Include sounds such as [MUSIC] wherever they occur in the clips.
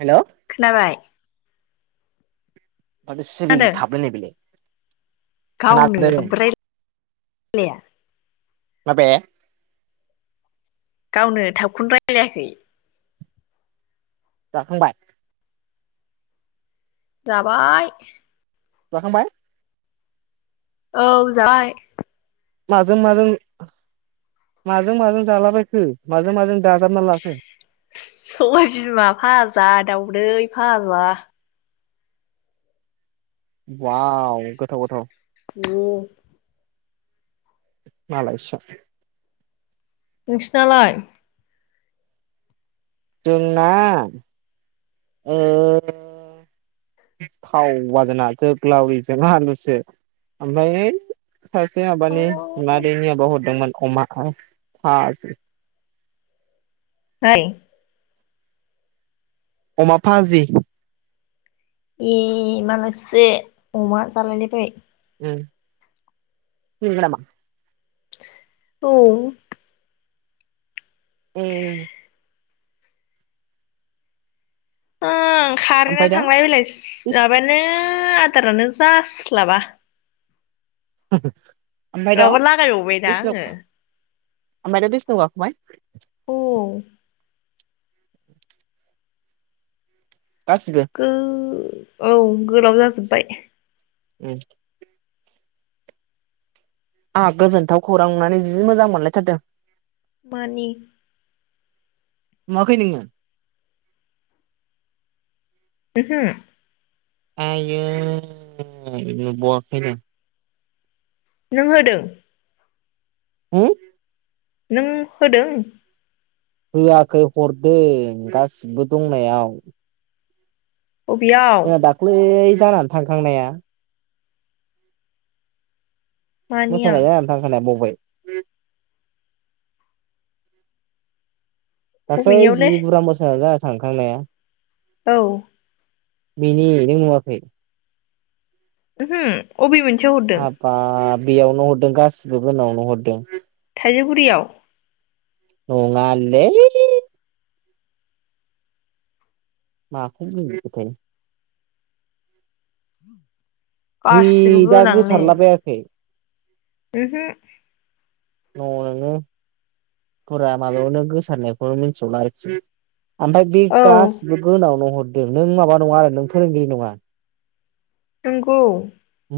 Hello खोनाबाय? माथो सिरि खोनादों थाबायलाय बिलाय। गावनो ओमफ्राय [UNINTELLIGIBLE] माबे? गावनो थाबखौनो रायलायाखै। जाखांबाय? जाबाय। जाखांबाय? औ जाबाय। माजों-माजों माजों-माजों जालाबायखो माजों-माजों सबाय बिमा भाजा दावदै। फाग्ला। वाव गोथाव गोथाव। [INAUDIBLE] मालायसो। नोंसिनालाय? जोंना ओ थावा जोंना जोग्लाविजों आलुसो ओमफ्राय [UNINTELLIGIBLE] सासे माबनि बिमादैनि आब हरदोंमोन। अमा [UNINTELLIGIBLE] फ्राय। अमा भाजि। ए मालायसो अमा जालायलायबाय। [UNINTELLIGIBLE] औ। ए। उम। ओमफ्राय खारेननानो दा थांलाय फैलाय सि इस माबानो दारानो जास्लाबा। [INAUDIBLE] माबा लागायबावबायदा आङो। ओमफाय दा बिसिनायाव गाखोबाय। औ गासिबो गो औ गोलाव जाजोब बाय। उम। आंहा गोजोनथाव खौरां नुनानै जि मोजां मोनलायथारदों। मानि? नुआखै नोङो। ओहो। आययो नुबवाखैनो। नों होदों। होम? नों होदों? होआखै हरदों गासिबो दंनायाव। बबेयाव आ दाखलै। जाना थांखांनाया। मानिया मोसानाय जानानै थांखानाया बावबाय दाखलै जि बबेनियावलै बुरा मोसा जा थांखांनाया औ बेनि नों नुवाखै उमहो अबे मोन हाब्बाब बेयावनो हरदों गासिबो गोनांयावनो हरदों बे गुडियाव नङा लै माखो [UNINTELLIGIBLE] जि गासिबो दा गोसारला बायाखै उमहो न' नोंङो फुरा माबायावनो गोसारनायखौनो मिन्थौला क्योंकि। ओमफाय बे औ गासिबो गोनांआवनो हर नों माबा नङा आरो नों फोरोंगिरि नङा? नंगौ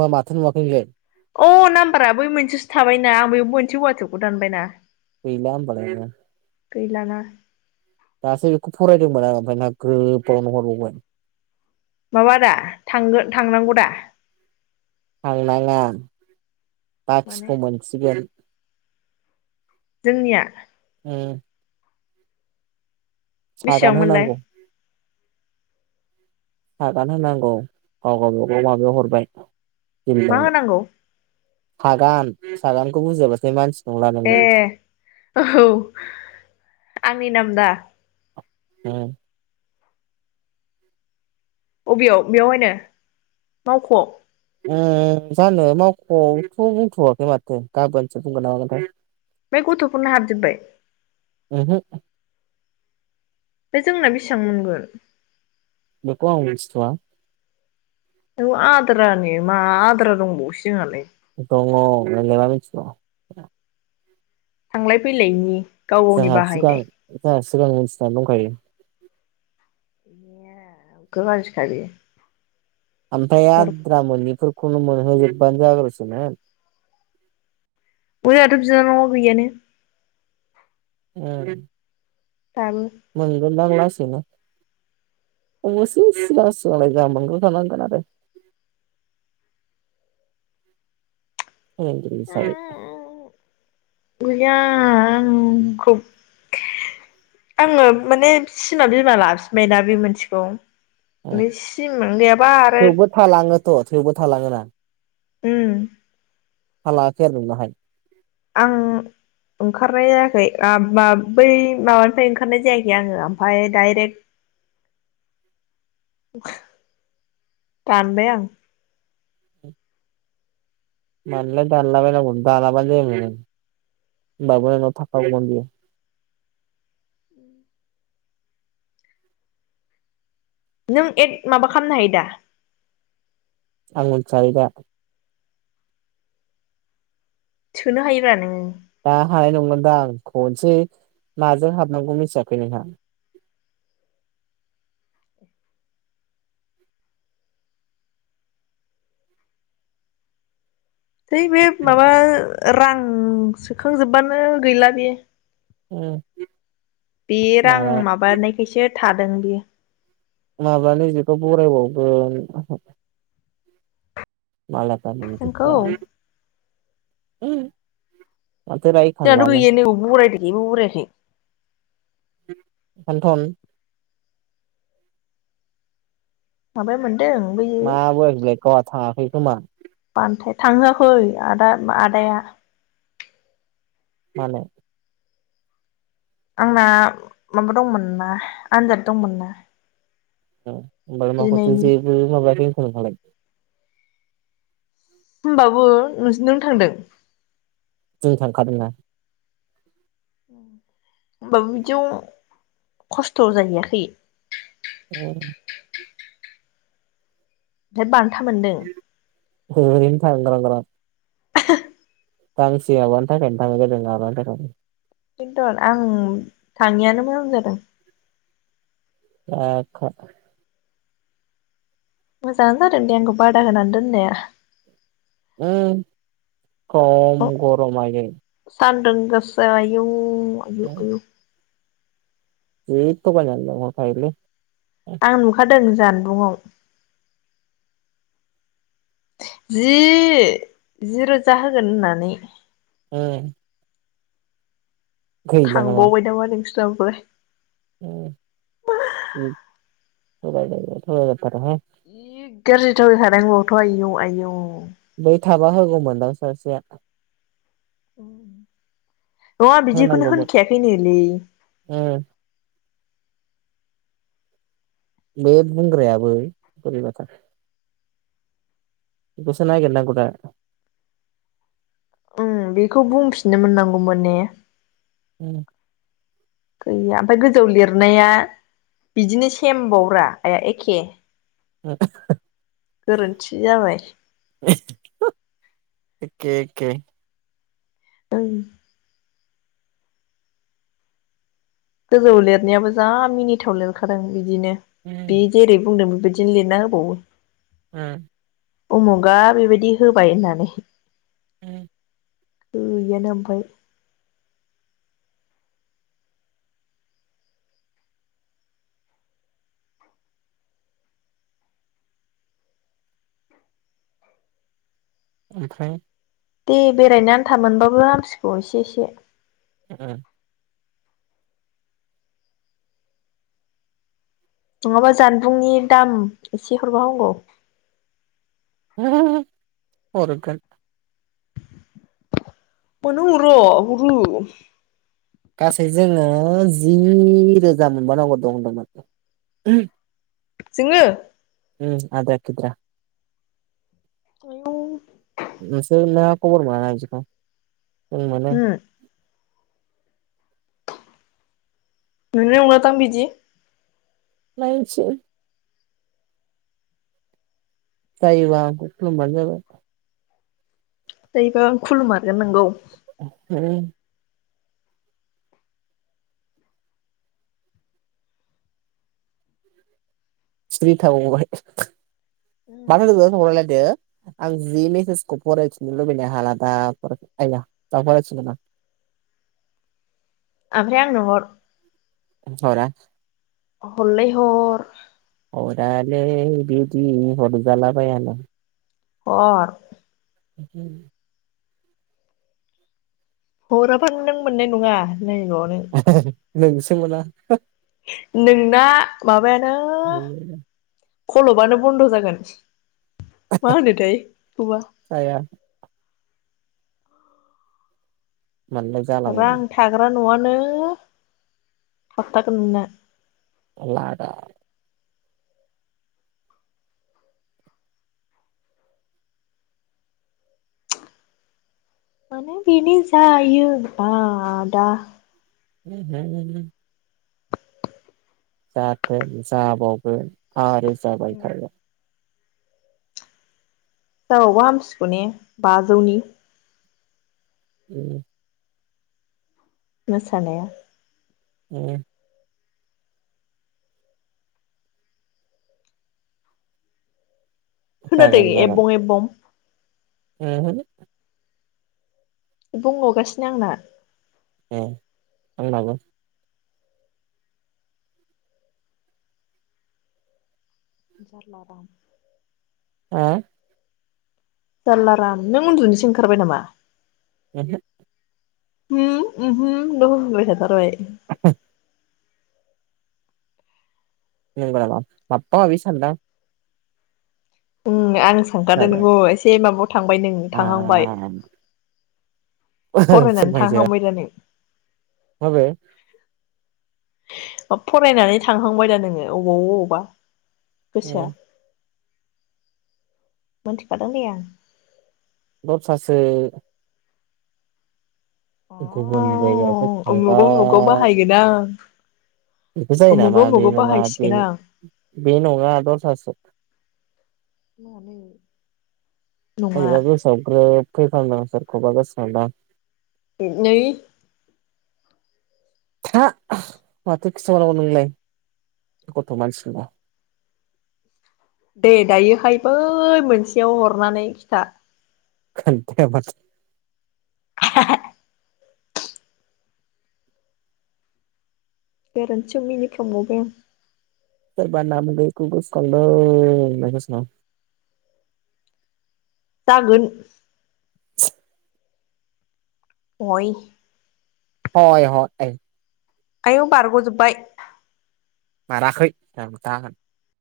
बा माथो नुवाखै नोंलाय अ नाम्बारा बै मोनसेसो थाबायना आं बै मोनसे वाटसएपखौ दानबायना। गैला ओमबालाय नोंङो गैला ना दासो बेखौ फरायदोंमोन आंङो ओमफ्राय नो ग्रोबावनो हरबावबाय माबा दा थांगो थांनांगौ दा थांनाङा माने बाखिखौ मोनसिगोन जोंनिया ओं सागान बेसेबांमोनलाय होनांगौ सागान होनांगौ गावबा गाव माबायाव हरबाय मा जिल्लायाव होनांगौ सागान सागानखौ बुजियाबासाय मानसि नंला नोङो ए औ आं मिनामदा उम अबेयाव बेयावहायनो मावखआव उम जानो मावखआवथ बुंथवाखै माथो गाबोनसो बुंगोन नामागोनथाय फ्राय गथफोरनो हाबजोबबाय ओहो बे जोंना बेसेबां मोनगोन? बेखौ आं मिथिथआ औ आद्रानि मा आद्रा दंबावोसो जोंहालाय दङ नोंलाय मा मिथिनो। थांलाय फैलायनि गाव गावनि [UNINTELLIGIBLE] सिगां बाहायनाय मिथिनानै दंखायो। [UNINTELLIGIBLE] ओमफ्राय आद्रा मोनै फोर खौनो मोनहो जोबबानो जाग्रोसैमोन। उइ आहाथ' बिनानावा गैया नों। उम [UNINTELLIGIBLE] मोनलां लासैनो अबसे सिगां सिगांलाय जा मोनग्रोखानांगोन आरो। [INAUDIBLE] गैया आंखौ आङो माने सिमा बिमा लाफिनबायना बे मोनसेखौ। नै सिमानो गैयाबा आरो थ' थेवबो थालाङो ना। उम थालांयाखै आरो नोंनाहाय? आं ओंखारनाय जायाखै आ मा बै माबानिफ्राय ओंखारनाय जायाखै आङो ओमफाय दाइरेक्ट दानबाय आं। मानोलाय दानलाबायनांगौ दानाबानो जायोमोन ना नों होनबाबो नोंनाव थाखागौमोन बियो। नों एक माबा खामनो हायो दा? आं मोनथियालै दा। सोनो हायोब्रा नोङो। दा हानाय नंलादां खनसे माजों हाबनांगौ मिथियाखै नोंहा? थै बे माबा रां सोखांजोबबानो गैला बेयो। उम बे रां माबानायखायसो थादों बियो। माब्लानो जेखौ बरायबावगोन। मालायफ्रा जोंखौ मोनजोबबाय। उम जाहाथ' गैयानो बरायदो जेबो बरायाखै। इखौथन माबा मोन मा बोयाखै बेलाय गावहा थाङाखै खोमा? बान्थाया थांहोआखै आदा आदाया। मानो? आंना माबा दंमोनना आनजाद दंमोन ना। उ होमबालाय माखौथ' जिनैनि जेबो माबाखै होनखो नोंहालाय होमबाबो नोंसोर नों थांदों जों थांखादोंना होनबाबो बिदियाव खस्थ' जाहैयाखै [UNINTELLIGIBLE] था मोनदों [UNINTELLIGIBLE] [UNINTELLIGIBLE] गांसे माबानि थाखायनो थांनाय जादों माबानि थाखायनो बेनथन आं थाङिनो मोजां जादों [UNINTELLIGIBLE] मोजाङानो जादों दे आंखौ बादा होनानै दोननाया ओम खम गरम आइयै थानदों गोसा आइयौ आयुु आयुु जि थगायना लिंहर खायो लै आं नुखादों जान बुंआव जि जि रोजा होगोन होननानै ओं थांबावबाय नामा नोंसोर जाबाय ओम ओम होबायना होआ थगायना थाथोंहाय जि गाज्रि थगाय खादों होनबाबोथ आयौ आयौ बै थाबा होगौमोनदां सासेया औ नङा बिदिखौनो होनांगौमोन होनखाया खै नो लै उम बे बुंग्रायाबो बोरै बाथार बेखौसो नागेर नांगौ दा उम बेखौ बुंफिननो मोननांगौमोन ने। ओम गैया ओमफ्राय गोजौ लिरनाया बिदिनो सेमबावब्रा आइया एखे [UNINTELLIGIBLE] गोरोन्थि जाबाय [UNINTELLIGIBLE] एके एके ओं गोजौ लिरनायाबो जा मिनिथाव लिरखादों। बिदिनो बि जेरै बुंदों बेबायदि दिनो लिर ना होबावो ओम उमुगा ओरैबादि होबाय होननानै। उम गैयानो आमफ्राय ओमफ्राय दे बेरायनो आन्था मोनबाबो हामसिगौ एसे एसे। [UNINTELLIGIBLE] नङाबा जानबुंनि दाम एसे हरबा हामगौ [UNINTELLIGIBLE] हरगोन मानो हरा हरो गासै जोङो जि रोजा मोनबानांगौ दं होन्दोंमोन जोङो? उम आद्रा खिद्रा [UNINTELLIGIBLE] नोंसोरना खबर मोना ना इदिखौ? जों मोनो मोनाय नङा दां बिदि नायनोसै जायोबा आंखौ खुलुमबानो जाबाय जायोबा आं खुलुमारगोन नोंगौ [UNINTELLIGIBLE] स्रि थाबावबाय [UNINTELLIGIBLE] दायो आं जि मेसेजखौ फरायथिनो लुबैनो हालादा [UNINTELLIGIBLE] दा फरायफिनगोन आं आमफ्राय आंनो हर हरा हरलै हर हरालै बिदि हर जला बायानो हर [UNINTELLIGIBLE] हराबानो नों मोननाय नङा। नै न'आवनो नोंसो मोना नोंना माबायानो [UNINTELLIGIBLE] खलबानो बन्द' जागोन। मा होनोथाय जाया मानोना जालाङो रां थाग्रा नआनो नो थाबथागोन नोंना [UNINTELLIGIBLE] मानो बिदि जायो आदा [UNINTELLIGIBLE] जाथों जाबावगोन आरो जाबाय थागोन जाबावबा हामसिगौ ने बाजौनि उम मोसानाया औ खोनादै जागोन जागोन एफबं-एफबं ओहो बुंबावगासिनो आंना होम आंनाबो जारला दा हा जारलाराम नों उन्दुनोसो ओंखारबाय नामा? उमहो होम उमहो ल' होनबाय थाथारबाय [INAUDIBLE] नै बाला माबा माबि सानदां उम आं सानखादों आरो नोंखौ एसे माबा थांबाय नों आ थांहांबाय फरायनानै फोरमायजाया थांखांबाय दा नों? माबे फरायनानै थांहांबाय दा नोङो अबाव-अबावबा गोसोया मोनथिखादों दे आं दसासो अ गुबनि जायगा थांबा उमुगाव उमुगाव बाहायगोन आं बेखौ जायो नामा उमुगाव बे उमुगाव नङा बे बाहायसिगोन आं बे नङा दस्रासो मानो अबेबा बेसयाव ग्रोब फै खांदों सोरखौबा गोसो खांदों आं बि नै था माथो खिथाबावनांगौ नोंनोलाय गथ' मानसिखौबा दे दायोहाय बै मोनसेयाव हरनानै खिथा खोनथायामाथो [UNINTELLIGIBLE] गोरोन्थियाव मिनिफ्लांबावबाय आं सोरबा नाम गैयैखौ गोसो खांदोंना गोसो खाङां जागोन अय [UNINTELLIGIBLE] आयौ बारग'जोबबाय [UNINTELLIGIBLE]